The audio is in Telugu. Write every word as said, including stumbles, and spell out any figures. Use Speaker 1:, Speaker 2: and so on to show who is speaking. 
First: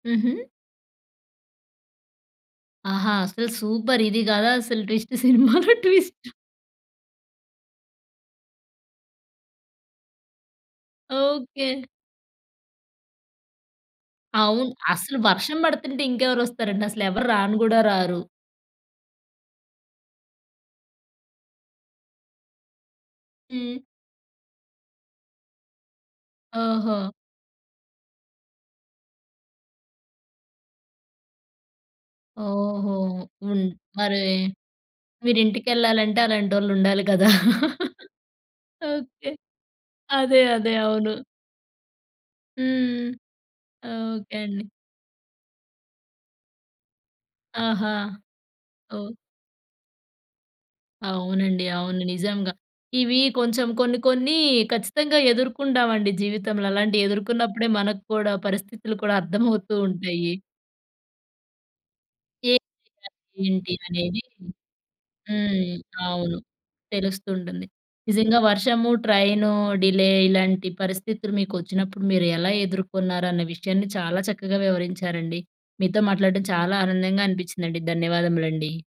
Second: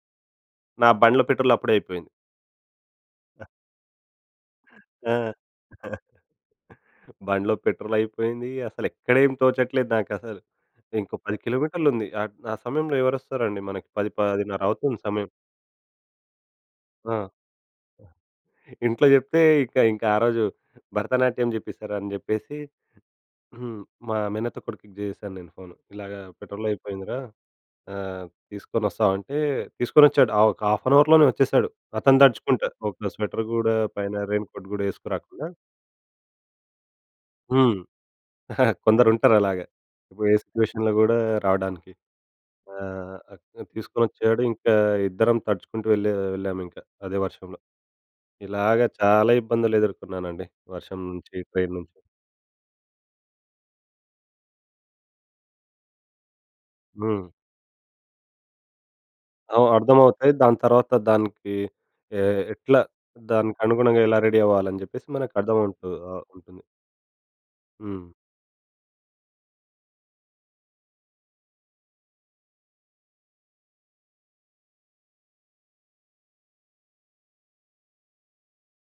Speaker 1: హుహు.
Speaker 2: నా బండ్ల పెట్రోల్ అప్పుడే అయిపోయింది.
Speaker 1: ఆహా! అసలు సూపర్! ఇది గదా! అసలు ట్విస్ట్
Speaker 2: ఆ!
Speaker 1: సినిమాలో ట్విస్ట్.
Speaker 2: బండ్లో పెట్రోల్ అయిపోయింది. అస‌లెక్క‌డేం తోచట్లేదు నాకసలు. ఇంకో పది
Speaker 1: ఓకే.
Speaker 2: కిలోమీటర్లు ఉంది ఆహ్, ఆ సమయంలో ఎవరు వస్తారండి మనకి పది పదిన్నర
Speaker 1: అవును.
Speaker 2: అవుతుంది
Speaker 1: అసలు
Speaker 2: సమయం.
Speaker 1: వర్షం పడుతుంటే ఇంకెవరు వస్తారండి. అసలు
Speaker 2: ఆ!
Speaker 1: ఎవరు రాను గూడా రారు.
Speaker 2: ఇంట్లో జెప్తే ఇక ఇంకా ఆరోజు భరతనాట్యం జేప్పేసారు అని చెప్పేసి. హ్మ్.
Speaker 1: హ్మ్.
Speaker 2: మా మేనత్త కొడుకుకి జేశాను నేను ఫోన్. ఇలాగ పెట్రోల్
Speaker 1: ఓహో!
Speaker 2: అయిపోయిందిరా ఆహ్, తీసుకొని వస్తావా? అంటే తీసుకొచ్చాడు. ఆహ్, ఒక హాఫ్ అన్ అవర్‌లోనే వచ్చేసాడు. అతను తడుచుకుంటా
Speaker 1: ఓహో!
Speaker 2: ఒక స్వెటర్
Speaker 1: హ్మ్.
Speaker 2: గూడా పైన
Speaker 1: మరి
Speaker 2: రెయిన్ కోట్ గూడా యేసుకురాకుండా.
Speaker 1: మీరింటికెళ్ళాలంటే అలాంటోళ్ళు ఉండాలి గదా!
Speaker 2: హ్మ్.
Speaker 1: ఓకే.
Speaker 2: కొందరుంటారు అలాగ. ఇప్పు‌డే
Speaker 1: అదే. అదే.
Speaker 2: సిట్యుయేషన్‌లో
Speaker 1: అవును.
Speaker 2: గూడా రావడానికి. ఆ!
Speaker 1: హ్మ్. ఓకే
Speaker 2: తీసుకొచ్చాడు.
Speaker 1: అండి.
Speaker 2: ఇంకా ఇద్దరం తడుచుకుంటూ వేళ్ళె వెళ్ళాము ఇంక అదే వర్షంలో.
Speaker 1: ఆహా!
Speaker 2: ఇలాగ
Speaker 1: ఓహ్!
Speaker 2: చాలా ఇబ్బందులు ఎదుర్కున్నానండి. వర్షం నుంచి
Speaker 1: అవునండి.
Speaker 2: ట్రైన్ నుంచి.
Speaker 1: అవును. నిజంగా. ఇవి కొంచెం కొన్ని కొన్ని ఖచ్చితంగా ఎదుర్కొంటామండి జీవితంలో. అలాంటియి
Speaker 2: హ్మ్.
Speaker 1: ఎదుర్కున్నప్పుడే మనకి కూడా పరిస్థితులు కూడా
Speaker 2: ఆ!
Speaker 1: అర్థమవుతూ
Speaker 2: అర్థమవుతాయి.
Speaker 1: ఉంటాయి.
Speaker 2: దాని తర్వాత దానికి ఎ
Speaker 1: ఏంటి
Speaker 2: ఎట్లా
Speaker 1: అంటే ఏంటి
Speaker 2: దానికనుగుణంగా ఎలా
Speaker 1: అనేది.
Speaker 2: రెడీ అవ్వాలని జెప్పేసి
Speaker 1: హ్మ్.
Speaker 2: మనకర్థమవు‌తు ఆహ్,
Speaker 1: అవును.
Speaker 2: ఉంటుంది.
Speaker 1: తెలుస్తూంటుంది.
Speaker 2: హ్మ్.
Speaker 1: నిజంగా వర్షము ట్రైను డిలే ఇలాంటి పరిస్థితులు మీకు వచ్చినప్పుడు మీరు ఎలా ఎదుర్కొన్నారనే విషయాన్ని చాలా చక్కగా వివరించారండి. మీతో మాట్లాడటం చాలా ఆనందంగా అనిపిచ్చిందండి. ధన్యవాదములండి.